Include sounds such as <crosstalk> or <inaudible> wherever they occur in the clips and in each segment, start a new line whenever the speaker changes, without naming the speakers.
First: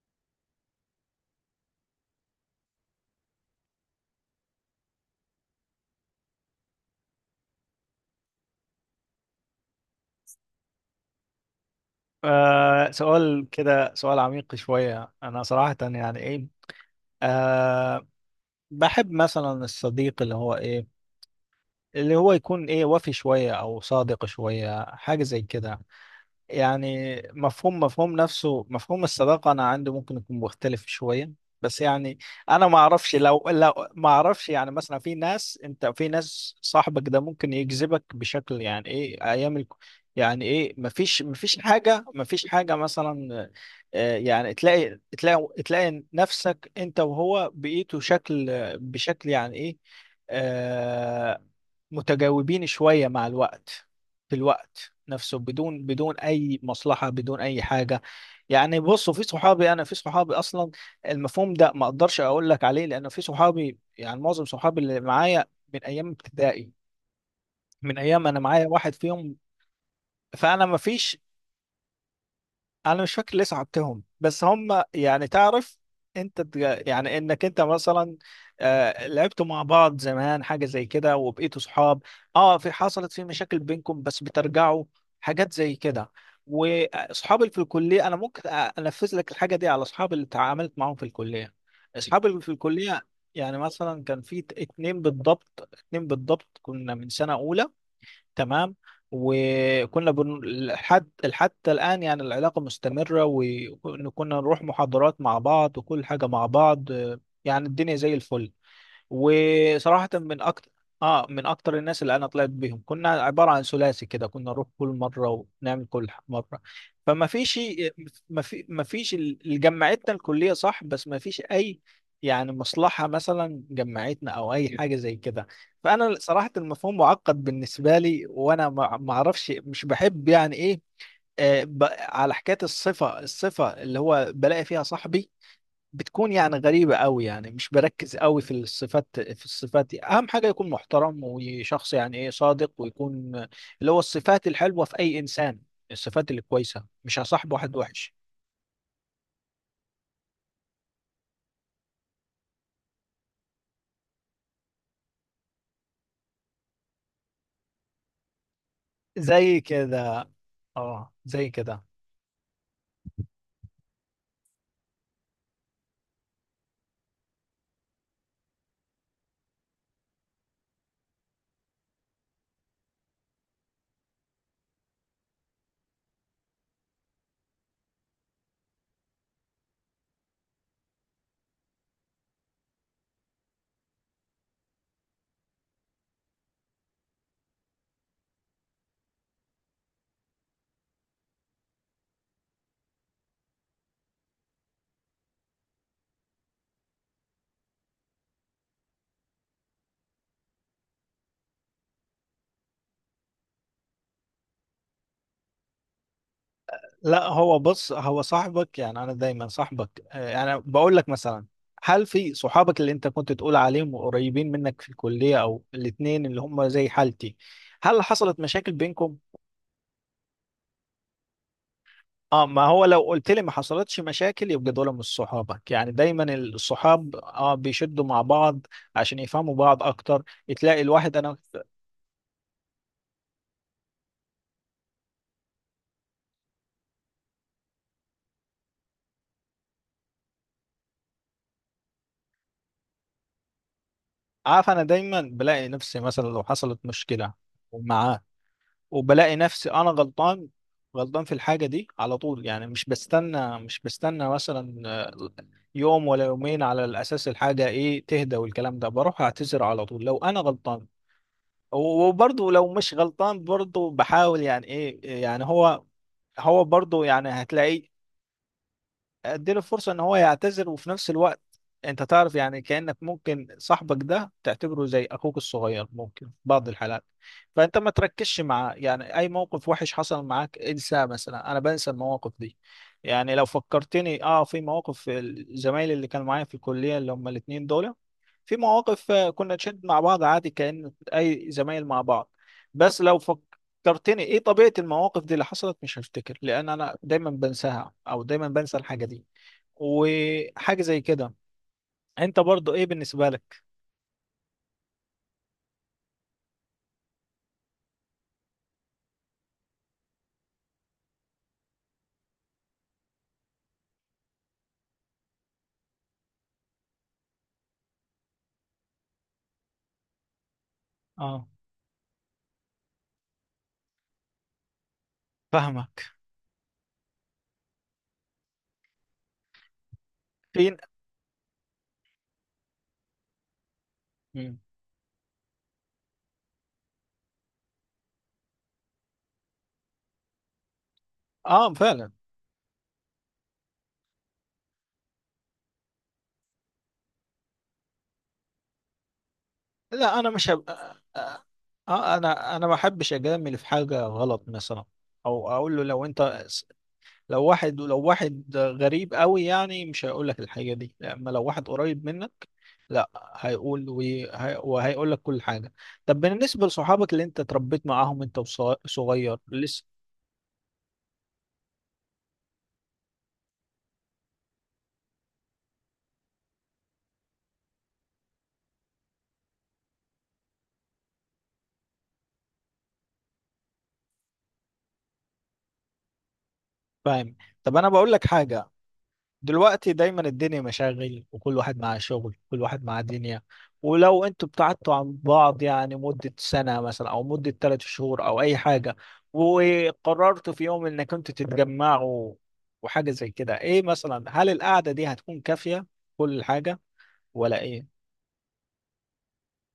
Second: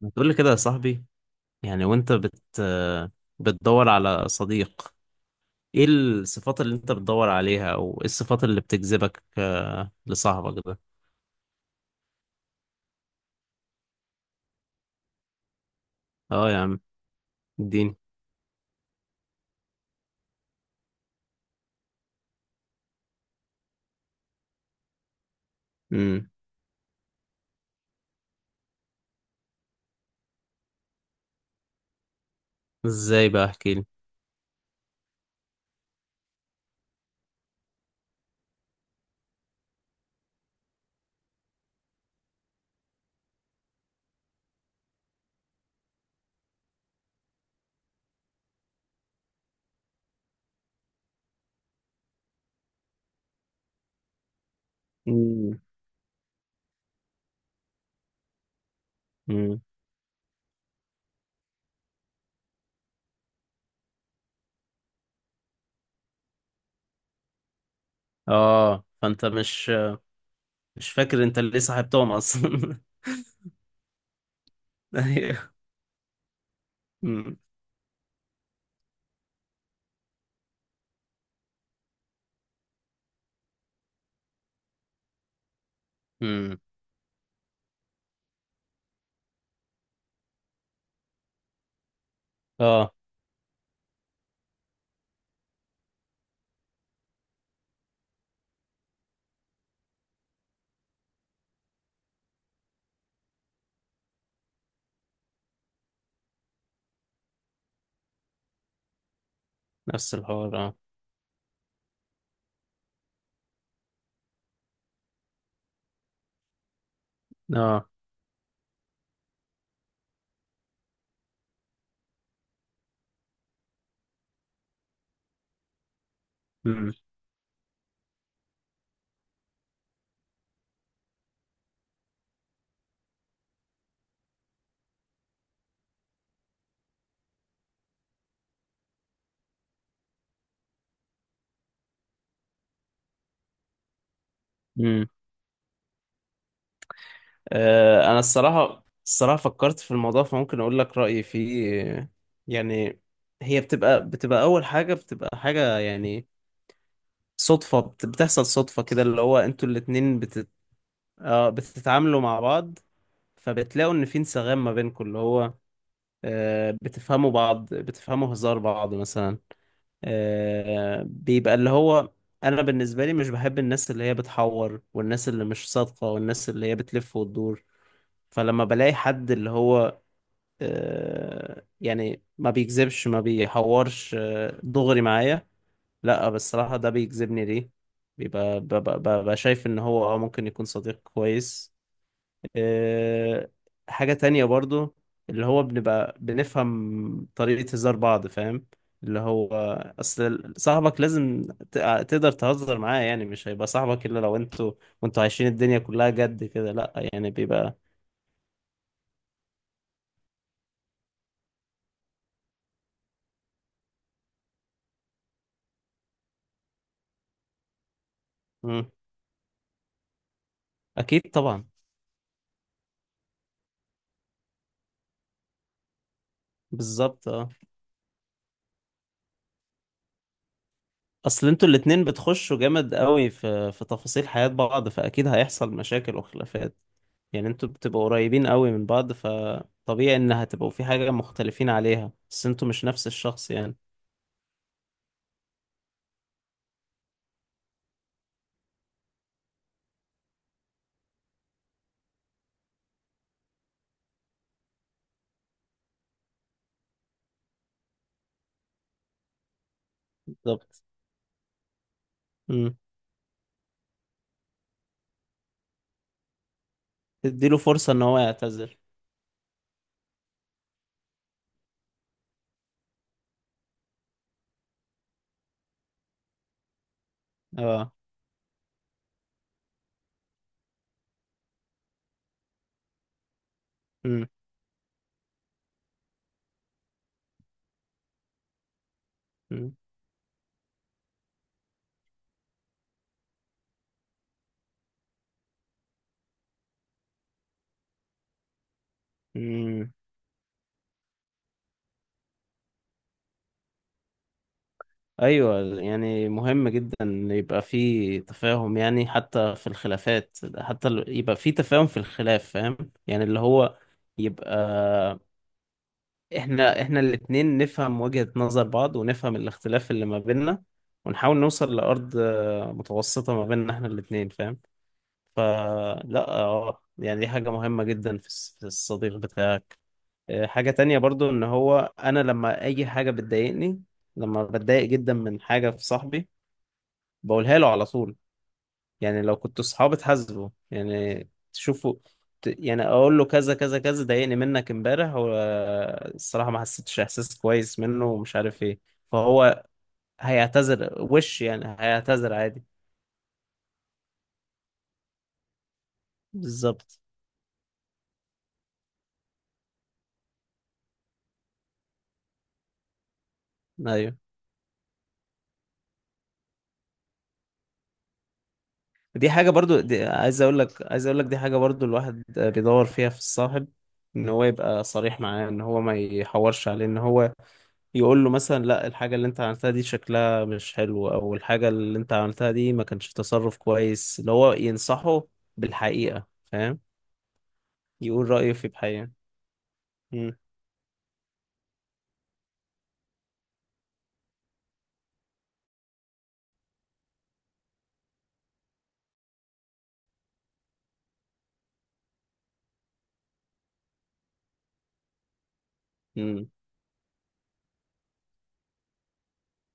ما تقول لي كده يا صاحبي. يعني وانت بتدور على صديق، ايه الصفات اللي انت بتدور عليها او ايه الصفات اللي بتجذبك لصاحبك ده؟
سؤال كده، سؤال عميق شوية. أنا صراحة يعني إيه.
اه يا عم. اديني.
آه بحب مثلا الصديق اللي هو يكون إيه، وفي شوية أو صادق شوية، حاجة زي كده.
امم.
يعني مفهوم نفسه، مفهوم الصداقة أنا عندي ممكن يكون مختلف شوية. بس يعني أنا ما أعرفش،
ازاي
لو
بقى احكي لي؟
لو ما أعرفش، يعني مثلا في ناس صاحبك ده ممكن يجذبك بشكل يعني إيه أيام يعني إيه، مفيش حاجة مثلا. يعني تلاقي نفسك أنت وهو بقيتوا بشكل يعني إيه، آه، متجاوبين شوية مع الوقت، في الوقت نفسه،
امم
بدون أي مصلحة، بدون أي حاجة. يعني بصوا،
امم.
في صحابي أصلا المفهوم ده ما أقدرش أقول لك عليه، لأن في صحابي، يعني معظم صحابي اللي معايا من أيام ابتدائي، من أيام، أنا معايا
اه
واحد
فانت
فيهم.
مش
فأنا ما فيش،
فاكر انت ليه صاحبتهم اصلا؟
انا مش فاكر ليه صعبتهم، بس هم
<laughs>
يعني
ايوه.
تعرف، يعني
امم
انك انت مثلا، لعبتوا مع بعض زمان، حاجه زي كده، وبقيتوا صحاب. اه، في، حصلت في مشاكل بينكم بس بترجعوا، حاجات زي كده.
امم.
واصحابي اللي في الكليه، انا ممكن انفذ لك الحاجه دي على اصحابي اللي تعاملت معاهم في الكليه، اصحابي اللي في
اه
الكليه. يعني مثلا كان في اتنين بالضبط، اتنين بالضبط كنا من سنه اولى، تمام. لحد حتى الآن يعني العلاقة مستمرة، وكنا نروح محاضرات مع بعض، وكل حاجة مع بعض، يعني الدنيا زي الفل. وصراحة
نفس
من
الحوار
أكتر،
اه.
آه، من أكتر الناس اللي أنا طلعت بيهم، كنا عبارة عن ثلاثي كده، كنا نروح كل مرة ونعمل مرة. فما فيش،
اه.
ما في ما فيش ال- اللي جمعتنا الكلية صح، بس ما فيش أي يعني مصلحة مثلا جمعتنا أو أي حاجة زي كده. فأنا صراحة المفهوم معقد بالنسبة لي، وأنا ما أعرفش، مش بحب يعني إيه، على حكاية الصفة، اللي هو بلاقي فيها صاحبي، بتكون يعني غريبة قوي. يعني مش بركز قوي في الصفات في الصفات دي. أهم حاجة يكون محترم وشخص يعني إيه صادق، ويكون اللي هو الصفات الحلوة في
امم.
أي إنسان، الصفات اللي كويسة. مش هصاحب واحد وحش
انا الصراحه فكرت في الموضوع فممكن اقول لك رايي فيه. يعني هي بتبقى اول حاجه بتبقى حاجه، يعني صدفه، بتحصل صدفه كده، اللي هو
زي
انتوا الاتنين
كده.
بتت...
اه زي كده.
بتتعاملوا مع بعض، فبتلاقوا ان في انسجام ما بينكم، اللي هو بتفهموا بعض، بتفهموا هزار بعض مثلا. بيبقى اللي هو انا بالنسبه لي مش بحب الناس اللي هي بتحور، والناس اللي مش صادقه، والناس اللي هي بتلف وتدور. فلما بلاقي حد اللي هو يعني ما بيكذبش ما بيحورش، دغري معايا، لا بس الصراحة ده بيجذبني. ليه؟ بيبقى ببقى شايف ان هو ممكن يكون صديق كويس. آه، حاجة تانية برضو، اللي هو بنبقى بنفهم طريقة هزار بعض، فاهم؟ اللي هو اصل صاحبك لازم ت- تقدر تهزر معاه، يعني مش هيبقى صاحبك الا لو انتوا وانتوا عايشين الدنيا كلها جد كده، لا
لا
يعني
هو
بيبقى.
بص، هو صاحبك، يعني أنا دايما صاحبك، يعني بقول لك مثلا، هل في صحابك اللي أنت كنت تقول عليهم قريبين منك في الكلية، أو الاتنين اللي هم زي حالتي، هل حصلت مشاكل
مم.
بينكم؟
اكيد طبعا.
اه، ما هو لو قلت لي ما حصلتش مشاكل يبقى دول مش صحابك. يعني دايما الصحاب
بالظبط اه.
اه بيشدوا مع بعض عشان يفهموا بعض اكتر. تلاقي الواحد، انا
اصل انتوا الاتنين بتخشوا جامد قوي في تفاصيل حياة بعض، فاكيد هيحصل مشاكل وخلافات. يعني انتوا بتبقوا قريبين قوي من بعض، فطبيعي ان هتبقوا في حاجة مختلفين عليها، بس انتوا مش نفس الشخص يعني.
عارف، انا دايما بلاقي نفسي مثلا لو حصلت مشكلة معاه، وبلاقي نفسي انا غلطان، غلطان في الحاجة دي على طول، يعني مش بستنى مثلا، يوم ولا يومين على الاساس الحاجة ايه تهدى والكلام ده، بروح اعتذر على طول لو انا
بالظبط.
غلطان. وبرضه لو
امم.
مش غلطان، برضه بحاول يعني ايه، يعني هو، برضه يعني
تديله
هتلاقيه،
فرصة ان هو يعتذر.
اديله فرصة ان هو يعتذر، وفي نفس الوقت انت تعرف يعني كأنك ممكن صاحبك ده تعتبره زي اخوك الصغير ممكن في بعض الحالات. فانت ما
اه.
تركزش معاه يعني، اي موقف وحش حصل معاك انساه. مثلا انا بنسى المواقف دي. يعني لو فكرتني
امم
اه في مواقف الزمايل اللي كانوا معايا في الكلية اللي هم الاتنين دول، في مواقف، كنا
امم.
نشد مع بعض عادي كأن اي زمايل مع بعض. بس لو فك... فكرتني ايه طبيعة المواقف دي اللي حصلت مش هفتكر، لان انا دايما بنساها، او دايما بنسى الحاجة دي
أمم.
وحاجة زي كده. انت برضو ايه بالنسبة لك؟
ايوه، يعني مهم جدا ان يبقى في تفاهم، يعني حتى في الخلافات، حتى يبقى في تفاهم في الخلاف، فاهم؟ يعني اللي هو يبقى احنا الاتنين نفهم وجهة نظر بعض، ونفهم الاختلاف اللي ما بيننا، ونحاول
اه
نوصل لأرض متوسطة ما بيننا احنا الاتنين، فاهم؟
فاهمك.
فلا يعني دي حاجة مهمة جدا في في الصديق بتاعك. حاجة
فين؟
تانية برضو، ان هو انا لما اي حاجة بتضايقني، لما
مم.
بتضايق جدا من حاجة في صاحبي، بقولها له على طول. يعني لو كنتوا صحاب تحاسبه، يعني
اه
تشوفوا
فعلا.
يعني اقول له كذا كذا كذا ضايقني منك امبارح، والصراحة ما حسيتش احساس كويس منه ومش عارف ايه. فهو
لا انا مش هب...
هيعتذر، وش
آه.
يعني هيعتذر
انا
عادي.
انا ما بحبش اجامل في حاجة غلط مثلا، او اقول له لو انت،
بالظبط.
لو واحد غريب قوي يعني مش هيقول لك الحاجة دي، اما لو واحد قريب منك لا هيقول،
ايوه
وهيقول لك كل حاجة. طب بالنسبة لصحابك اللي انت اتربيت معاهم انت
دي
وصغير
حاجة برضو،
لسه،
دي عايز اقول لك دي حاجة برضو الواحد بيدور فيها في الصاحب، ان هو يبقى صريح معاه، ان هو ما يحورش عليه، ان هو يقول له مثلا لا، الحاجة اللي انت عملتها دي شكلها مش حلو، او الحاجة اللي انت عملتها دي ما كانش تصرف كويس، اللي هو ينصحه بالحقيقة، فاهم؟
فاهم. طب انا بقول لك
يقول رأيه في
حاجة،
بحقيقة.
دلوقتي دايما
مم.
الدنيا مشاغل، وكل واحد معاه شغل، كل واحد معاه دنيا. ولو انتوا ابتعدتوا عن بعض يعني مدة سنة مثلا، او مدة 3 شهور، او اي حاجة، وقررتوا في يوم انك انتوا تتجمعوا وحاجة زي كده، ايه مثلا، هل القعدة دي هتكون كافية كل
مم.
حاجة، ولا ايه؟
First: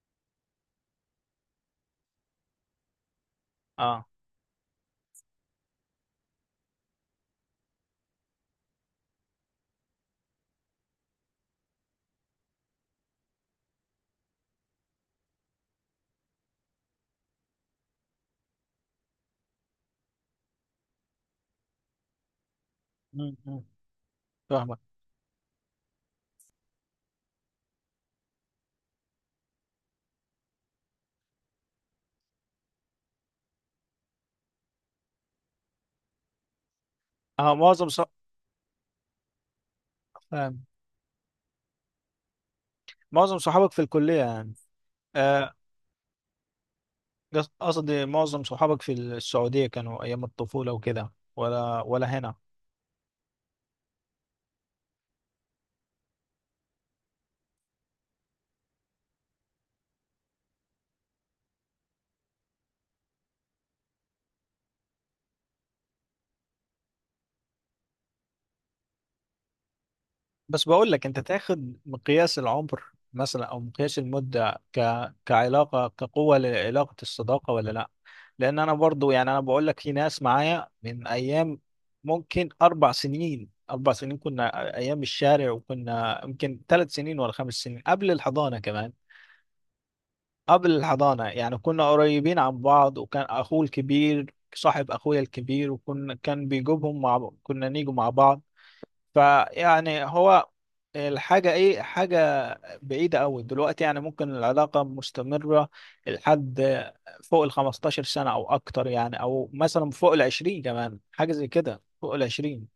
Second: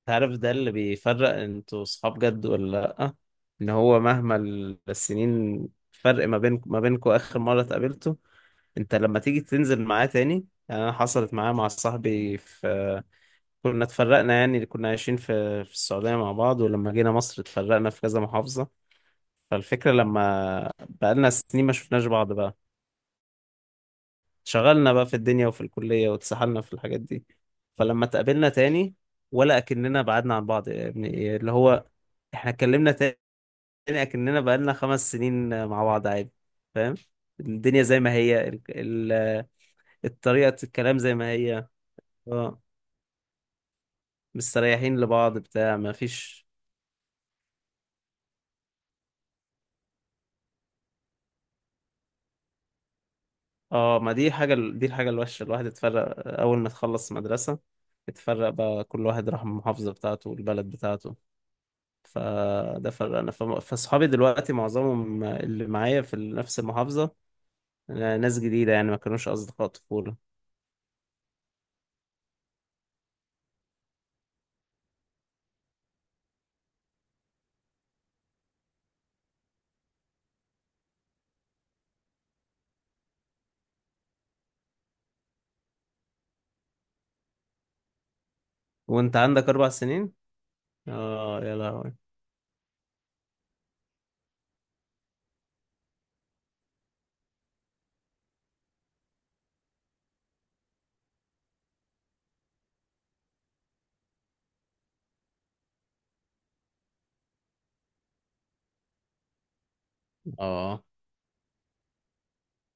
تعرف ده اللي بيفرق انتوا صحاب جد ولا لأ؟ ان هو
اه
مهما السنين فرق ما بين ما بينكوا اخر مرة اتقابلته، انت لما تيجي تنزل معاه تاني. يعني انا حصلت معايا مع صاحبي في... كنا اتفرقنا، يعني كنا عايشين في السعودية مع بعض، ولما جينا مصر اتفرقنا في كذا محافظة. فالفكرة لما بقالنا سنين ما شفناش بعض بقى،
م. م. فاهمك.
شغلنا بقى في الدنيا وفي الكلية واتسحلنا في الحاجات دي. فلما اتقابلنا تاني، ولا أكننا بعدنا عن بعض يا ابني، إيه اللي هو احنا اتكلمنا تاني أكننا بقالنا 5 سنين مع بعض عادي، فاهم؟
اه
الدنيا زي ما هي، الطريقة الكلام زي ما هي. اه.
معظم صحابك في الكلية يعني،
مستريحين لبعض
آه
بتاع، ما فيش.
قصدي معظم صحابك في السعودية كانوا ايام الطفولة وكده، ولا هنا؟
اه، ما دي حاجة، دي الحاجة الوحشة، الواحد اتفرق. أول ما تخلص مدرسة اتفرق بقى، كل واحد راح المحافظة بتاعته والبلد بتاعته. فده فرقنا. فصحابي دلوقتي معظمهم اللي معايا في نفس المحافظة ناس جديدة، يعني ما كانوش أصدقاء طفولة.
بس بقول لك، انت تاخد مقياس العمر مثلا، او مقياس المدة كعلاقة، كقوة لعلاقة الصداقة ولا لا؟ لان انا برضو، يعني انا بقول لك في ناس معايا من ايام، ممكن 4 سنين، 4 سنين كنا ايام الشارع، وكنا يمكن 3 سنين ولا 5 سنين قبل الحضانة كمان،
وأنت عندك 4 سنين؟
قبل الحضانة،
اه يا
يعني كنا
لهوي.
قريبين عن بعض، وكان اخوه الكبير صاحب اخويا الكبير، وكنا، كان بيجيبهم مع كنا نيجوا مع بعض. فيعني هو الحاجة إيه، حاجة بعيدة أوي دلوقتي. يعني ممكن العلاقة مستمرة لحد فوق ال 15 سنة أو أكتر، يعني أو مثلا فوق ال 20
اه.
كمان حاجة زي كده، فوق ال 20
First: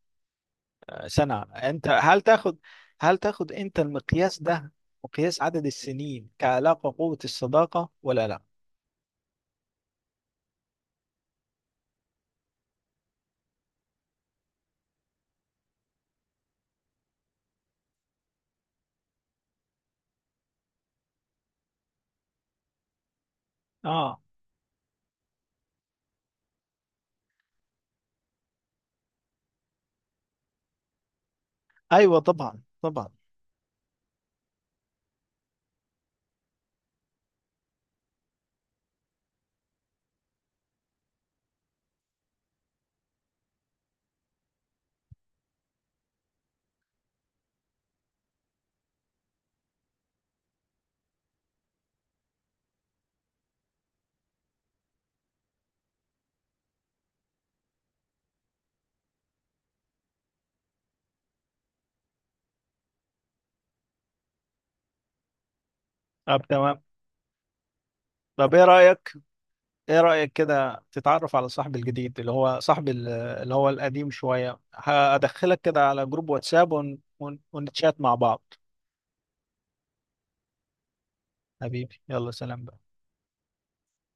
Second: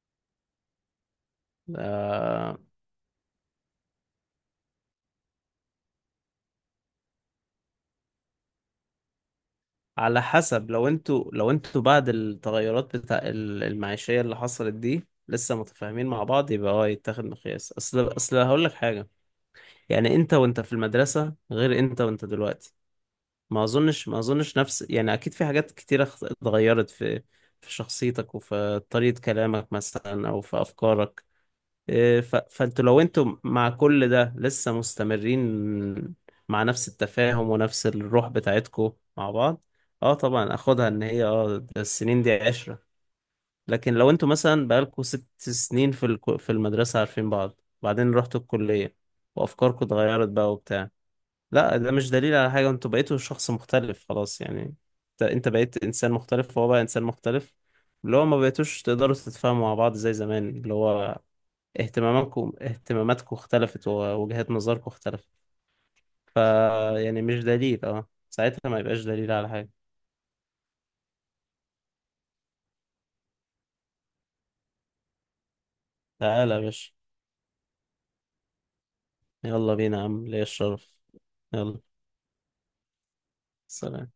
سنة. أنت هل تاخد،
آه،
هل تاخد أنت المقياس ده، مقياس عدد السنين كعلاقة قوة الصداقة ولا لا؟
على حسب، لو انتوا بعد التغيرات بتاع المعيشية اللي حصلت دي لسه متفاهمين مع بعض يبقى اه يتاخد مقياس. اصل هقول لك حاجة، يعني انت وانت في المدرسة غير انت وانت دلوقتي. ما اظنش ما
آه
اظنش نفس، يعني اكيد في حاجات كتيرة اتغيرت في في شخصيتك وفي طريقة كلامك مثلا او في افكارك.
أيوه
إيه،
طبعا
فانتوا لو
طبعا
انتوا مع كل ده لسه مستمرين مع نفس التفاهم ونفس الروح بتاعتكم مع بعض، اه طبعا اخدها ان هي ده السنين دي 10. لكن لو انتوا مثلا بقالكوا 6 سنين في في المدرسة عارفين بعض، وبعدين رحتوا الكلية وافكاركم اتغيرت بقى وبتاع، لا ده مش دليل على حاجة، انتوا بقيتوا شخص مختلف خلاص يعني. انت بقيت انسان مختلف، وهو بقى انسان مختلف، اللي هو ما بقيتوش تقدروا تتفاهموا مع بعض زي زمان، اللي هو اهتماماتكم اختلفت، ووجهات نظركم اختلفت. ف
طب تمام،
يعني مش دليل،
طب إيه
ساعتها ما يبقاش
رأيك،
دليل على حاجة.
ايه رأيك كده تتعرف على صاحب الجديد، اللي هو صاحب اللي هو القديم شوية؟ هدخلك كده على جروب
تعالى يا
واتساب
باشا،
ونتشات مع بعض.
يلا بينا يا عم، ليا الشرف. يلا.
حبيبي يلا سلام بقى.
سلام.